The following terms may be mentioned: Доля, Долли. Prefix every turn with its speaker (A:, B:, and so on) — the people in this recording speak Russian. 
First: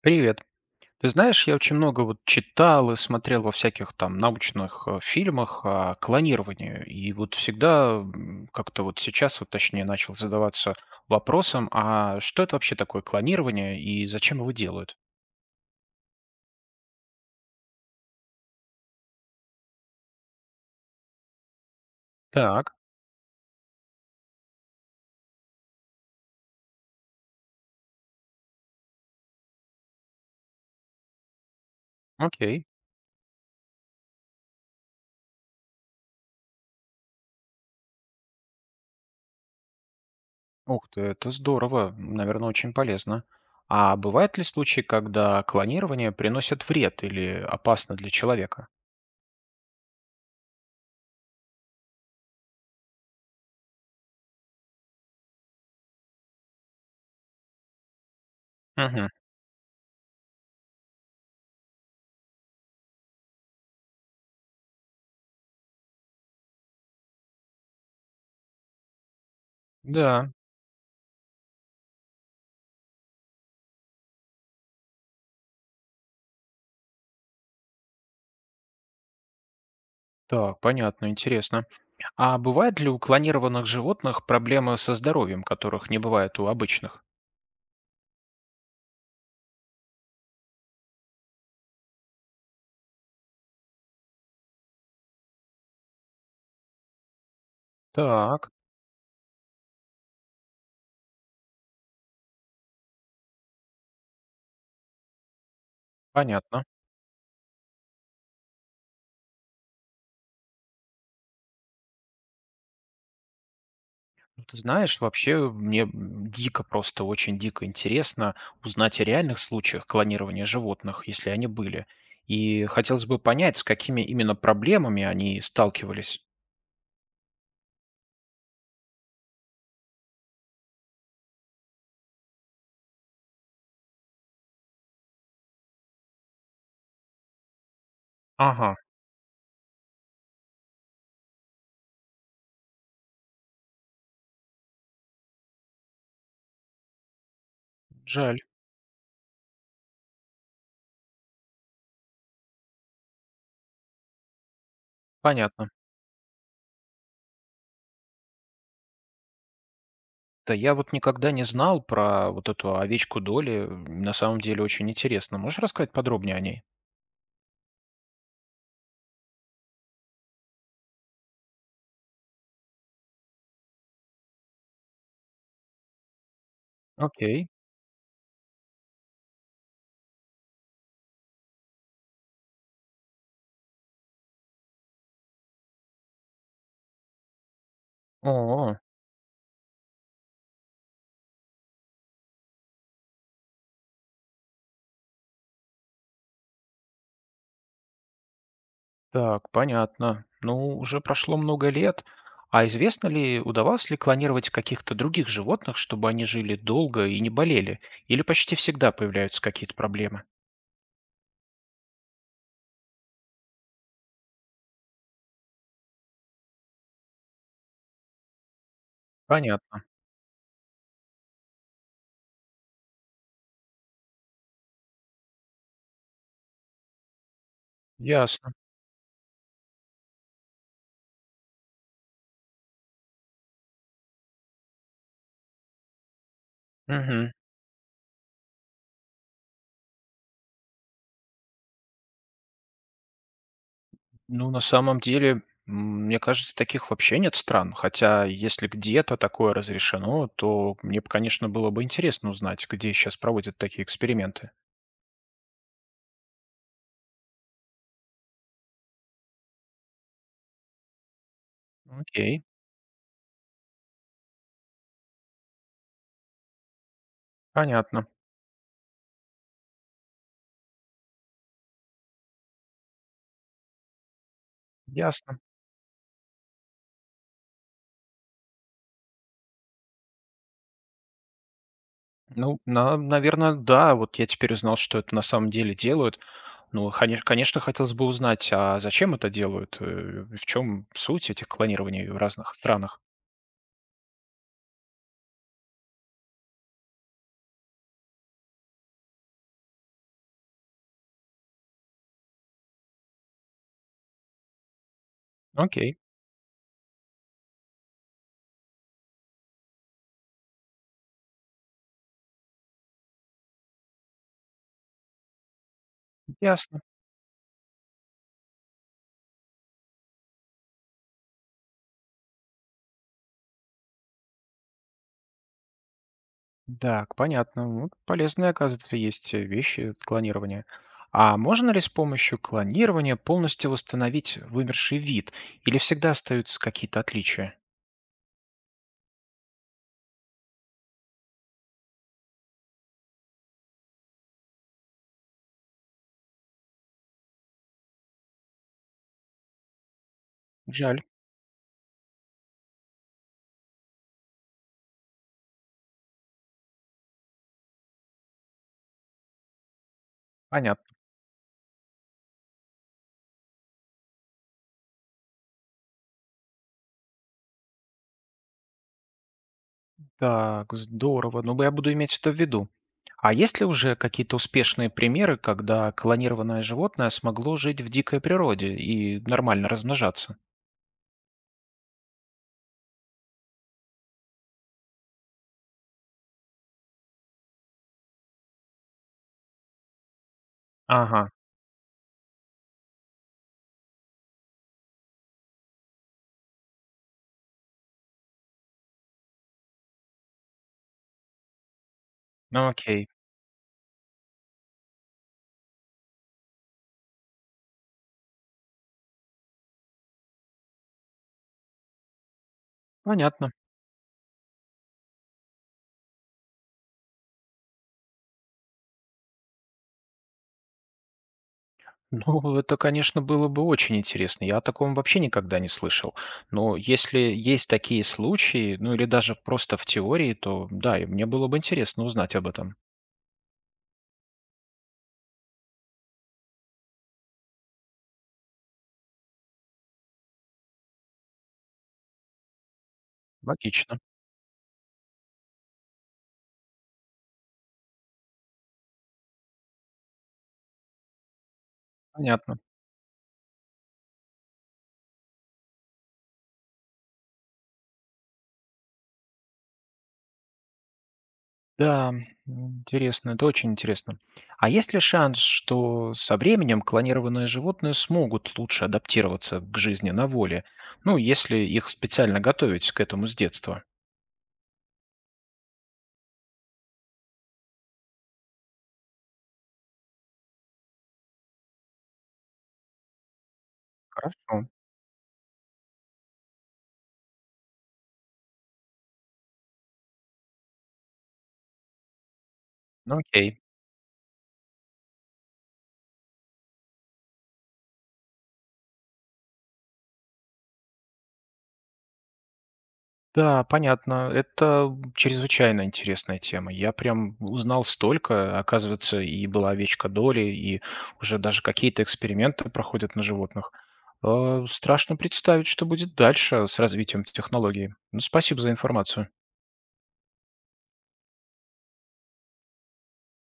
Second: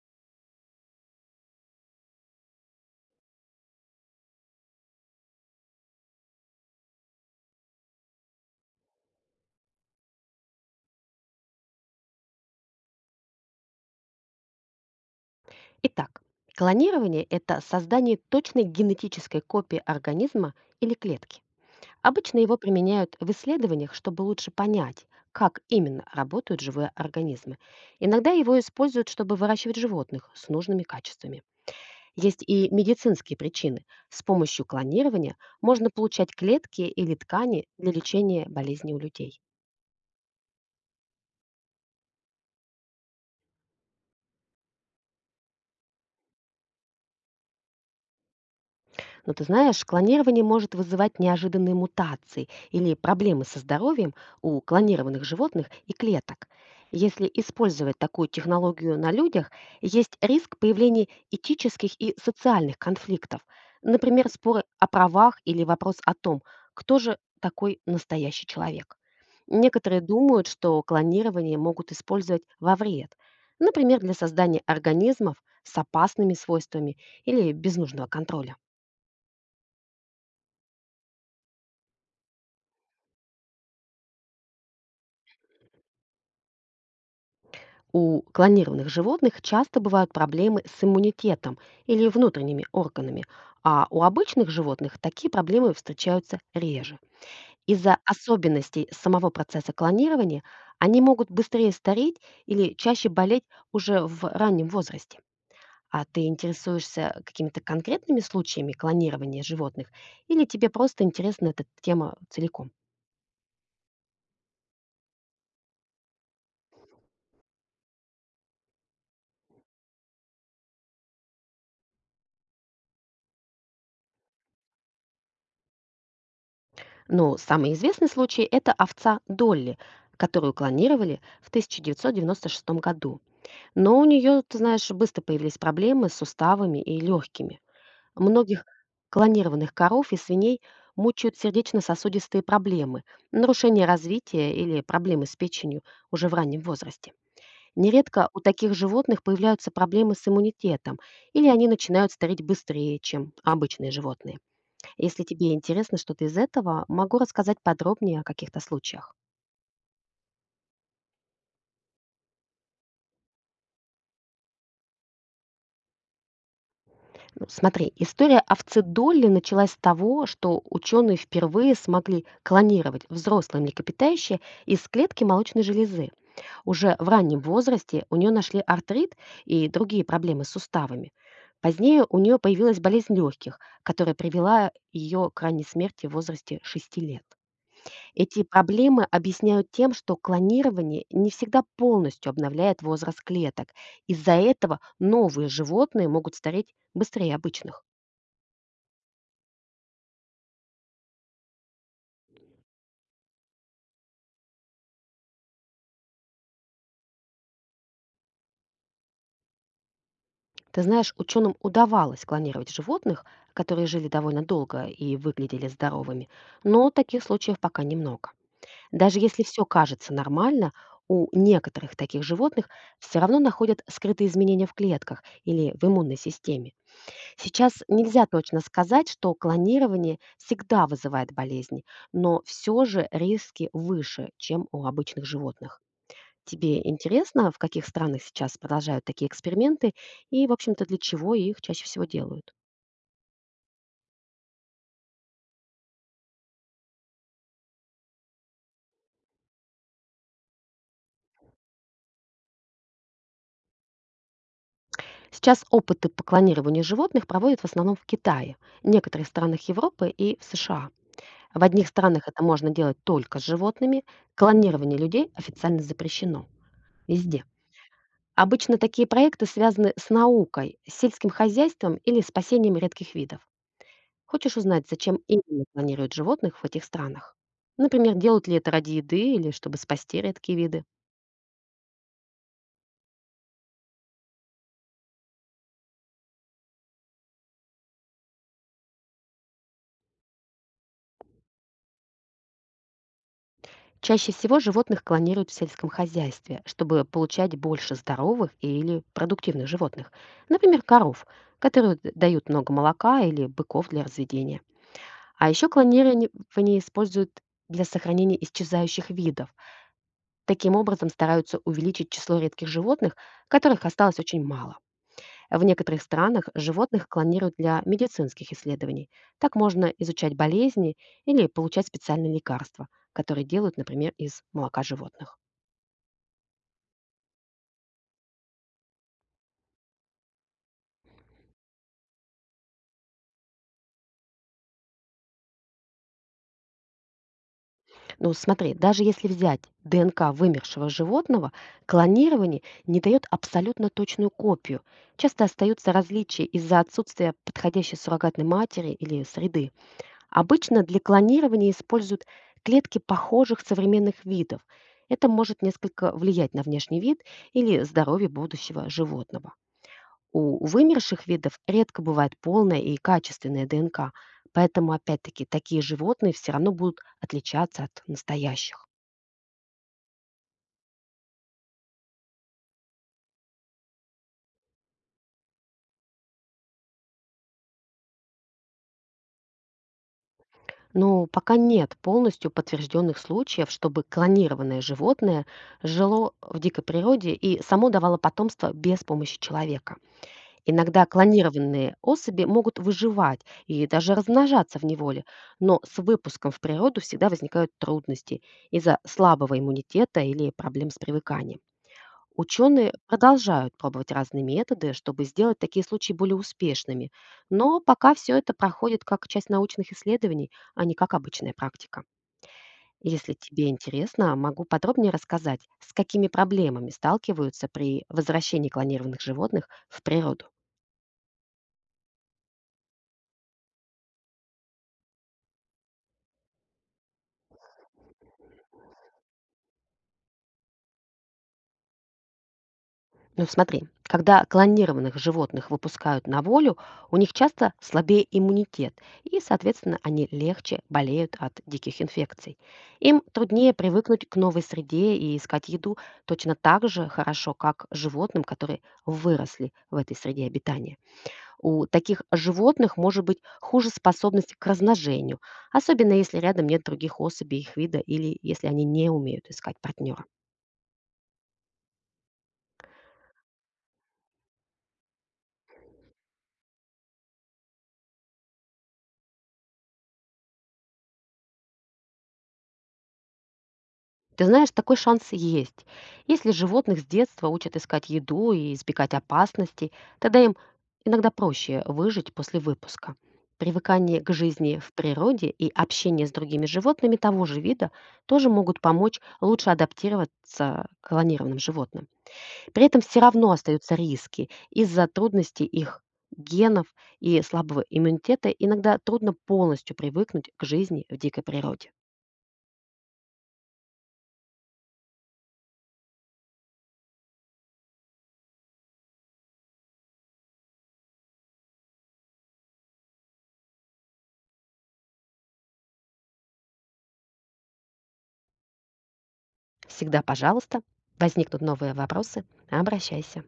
A: Привет. Ты знаешь, я очень много вот читал и смотрел во всяких там научных фильмах о клонировании. И вот всегда как-то вот сейчас вот точнее начал задаваться вопросом, а что это вообще такое клонирование и зачем его делают?
B: Итак, клонирование– это создание точной генетической копии организма или клетки. Обычно его
A: Так,
B: применяют в исследованиях, чтобы лучше понять, как именно работают живые организмы. Иногда его используют, чтобы выращивать животных с нужными качествами. Есть
A: окей.
B: и медицинские причины. С помощью клонирования можно получать клетки или ткани для лечения болезней у людей.
A: Ух ты, это здорово, наверное, очень полезно. А бывают ли случаи, когда клонирование приносит вред или опасно для человека?
B: Но ты знаешь, клонирование может вызывать неожиданные мутации или проблемы со здоровьем у клонированных животных и клеток. Если использовать такую технологию
A: Угу.
B: на людях, есть риск появления этических и социальных конфликтов. Например, споры о правах или вопрос о том, кто же такой настоящий человек. Некоторые
A: Да,
B: думают, что клонирование могут использовать во вред, например, для создания организмов с опасными свойствами или без нужного контроля.
A: так, понятно, интересно. А бывает ли у клонированных животных проблемы со здоровьем, которых не бывает у обычных?
B: У клонированных животных часто бывают проблемы с иммунитетом или внутренними органами, а у обычных животных такие проблемы встречаются реже. Из-за
A: Так,
B: особенностей самого процесса клонирования они могут быстрее стареть или чаще болеть уже в раннем возрасте. А ты
A: понятно.
B: интересуешься какими-то конкретными случаями клонирования животных или тебе просто интересна эта тема целиком?
A: Ну, ты знаешь, вообще мне дико, просто очень дико интересно узнать о реальных случаях клонирования животных, если они были. И хотелось бы понять, с какими именно проблемами они сталкивались.
B: Но самый известный случай– это овца Долли, которую клонировали в 1996 году. Но у нее, ты знаешь, быстро появились проблемы с суставами и легкими. Многих
A: Ага,
B: клонированных коров и свиней мучают сердечно-сосудистые проблемы, нарушение развития или проблемы с печенью уже в раннем возрасте. Нередко
A: жаль,
B: у таких животных появляются проблемы с иммунитетом, или они начинают стареть быстрее, чем обычные животные. Если тебе
A: понятно.
B: интересно что-то из этого, могу рассказать подробнее о каких-то случаях.
A: Да я вот никогда не знал про вот эту овечку Доли. На самом деле очень интересно. Можешь рассказать подробнее о ней?
B: Ну, смотри, история овцедолли началась с того, что ученые впервые смогли клонировать взрослое млекопитающее из клетки молочной железы. Уже в раннем
A: Окей.
B: возрасте у нее нашли артрит и другие проблемы с суставами. Позднее у нее появилась болезнь легких, которая привела ее к ранней смерти в возрасте 6 лет. Эти
A: О,
B: проблемы объясняют тем, что клонирование не всегда полностью обновляет возраст клеток. Из-за этого новые животные могут стареть быстрее обычных.
A: так, понятно. Ну, уже прошло много лет. А известно ли, удавалось ли клонировать каких-то других животных, чтобы они жили долго и не болели? Или почти всегда появляются какие-то проблемы?
B: Ты знаешь, ученым удавалось клонировать животных, которые жили довольно долго и выглядели здоровыми, но таких случаев пока немного. Даже если все
A: Понятно.
B: кажется нормально, у некоторых таких животных все равно находят скрытые изменения в клетках или в иммунной системе. Сейчас нельзя
A: Ясно.
B: точно сказать, что клонирование всегда вызывает болезни, но все же риски выше, чем у обычных животных. Тебе
A: Мгм.
B: интересно, в каких странах сейчас продолжают такие эксперименты и, в общем-то, для чего их чаще всего делают?
A: Ну, на самом деле, мне кажется, таких вообще нет стран. Хотя, если где-то такое разрешено, то мне, бы, конечно, было бы интересно узнать, где сейчас проводят такие эксперименты.
B: Сейчас опыты по клонированию животных проводят в основном в Китае, некоторых странах Европы и в США. В одних странах это
A: Окей,
B: можно делать только с животными, клонирование людей официально запрещено. Везде.
A: понятно.
B: Обычно такие проекты связаны с наукой, с сельским хозяйством или спасением редких видов. Хочешь узнать, зачем
A: Ясно.
B: именно планируют животных в этих странах? Например, делают ли это ради еды или чтобы спасти редкие виды?
A: Ну, наверное, да. Вот я теперь узнал, что это на самом деле делают. Ну, хонеш конечно, хотелось бы узнать, а зачем это делают? В чем суть этих клонирований в разных странах?
B: Чаще всего животных клонируют в сельском хозяйстве, чтобы получать больше здоровых или продуктивных животных. Например, коров, которые дают много молока или быков для разведения. А еще
A: Окей,
B: клонирование используют для сохранения исчезающих видов. Таким образом стараются увеличить число редких животных, которых осталось очень мало. В некоторых странах
A: ясно.
B: животных клонируют для медицинских исследований. Так можно изучать болезни или получать специальные лекарства, которые делают, например, из молока животных.
A: Так, понятно. Вот полезные, оказывается, есть, вещи клонирования. А можно ли с помощью клонирования полностью восстановить вымерший вид или всегда остаются какие-то отличия?
B: Ну смотри, даже если взять ДНК вымершего животного, клонирование не дает абсолютно точную копию. Часто остаются различия из-за отсутствия подходящей суррогатной матери или среды. Обычно для
A: Жаль.
B: клонирования используют клетки похожих современных видов. Это может несколько влиять на внешний вид или здоровье будущего животного. У
A: Понятно.
B: вымерших видов редко бывает полная и качественная ДНК, поэтому опять-таки такие животные все равно будут отличаться от настоящих.
A: Так, здорово. Ну, б я буду иметь это в виду. А есть ли уже какие-то успешные примеры, когда клонированное животное смогло жить в дикой природе и нормально размножаться?
B: Но пока нет полностью подтвержденных случаев, чтобы клонированное животное жило в дикой природе и само давало потомство без помощи человека. Иногда
A: Ага,
B: клонированные особи могут выживать и даже размножаться в неволе, но с выпуском в природу всегда возникают трудности из-за слабого иммунитета или проблем с привыканием.
A: ну
B: Ученые
A: окей,
B: продолжают пробовать разные методы, чтобы сделать такие случаи более успешными, но пока все это проходит как часть научных исследований, а не как обычная практика. Если
A: понятно.
B: тебе интересно, могу подробнее рассказать, с какими проблемами сталкиваются при возвращении клонированных животных в природу.
A: Ну, это, конечно, было бы очень интересно. Я о таком вообще никогда не слышал. Но если есть такие случаи, ну или даже просто в теории, то да, и мне было бы интересно узнать об этом.
B: Ну смотри, когда клонированных животных выпускают на волю, у них часто слабее иммунитет, и, соответственно, они легче болеют от диких инфекций. Им труднее
A: Логично,
B: привыкнуть к новой среде и искать еду точно так же хорошо, как животным, которые выросли в этой среде обитания. У таких
A: понятно.
B: животных может быть хуже способность к размножению, особенно если рядом нет других особей их вида или если они не умеют искать партнеров.
A: Да, интересно, это очень интересно. А есть ли шанс, что со временем клонированные животные смогут лучше адаптироваться к жизни на воле? Ну, если их специально готовить к этому с детства.
B: Ты знаешь, такой шанс есть. Если животных с детства учат искать еду и избегать опасностей, тогда им иногда проще выжить после выпуска. Привыкание к
A: Хорошо.
B: жизни в природе и общение с другими животными того же вида тоже могут помочь лучше адаптироваться к клонированным животным. При этом
A: Ну,
B: все равно
A: окей.
B: остаются риски. Из-за трудностей их генов и слабого иммунитета иногда трудно полностью привыкнуть к жизни в дикой природе.
A: Да, понятно. Это чрезвычайно интересная тема. Я прям узнал столько. Оказывается, и была овечка Доли, и уже даже какие-то эксперименты проходят на животных. Страшно представить, что будет дальше с развитием технологий. Ну, спасибо за информацию.
B: Всегда пожалуйста. Возникнут новые вопросы- обращайся.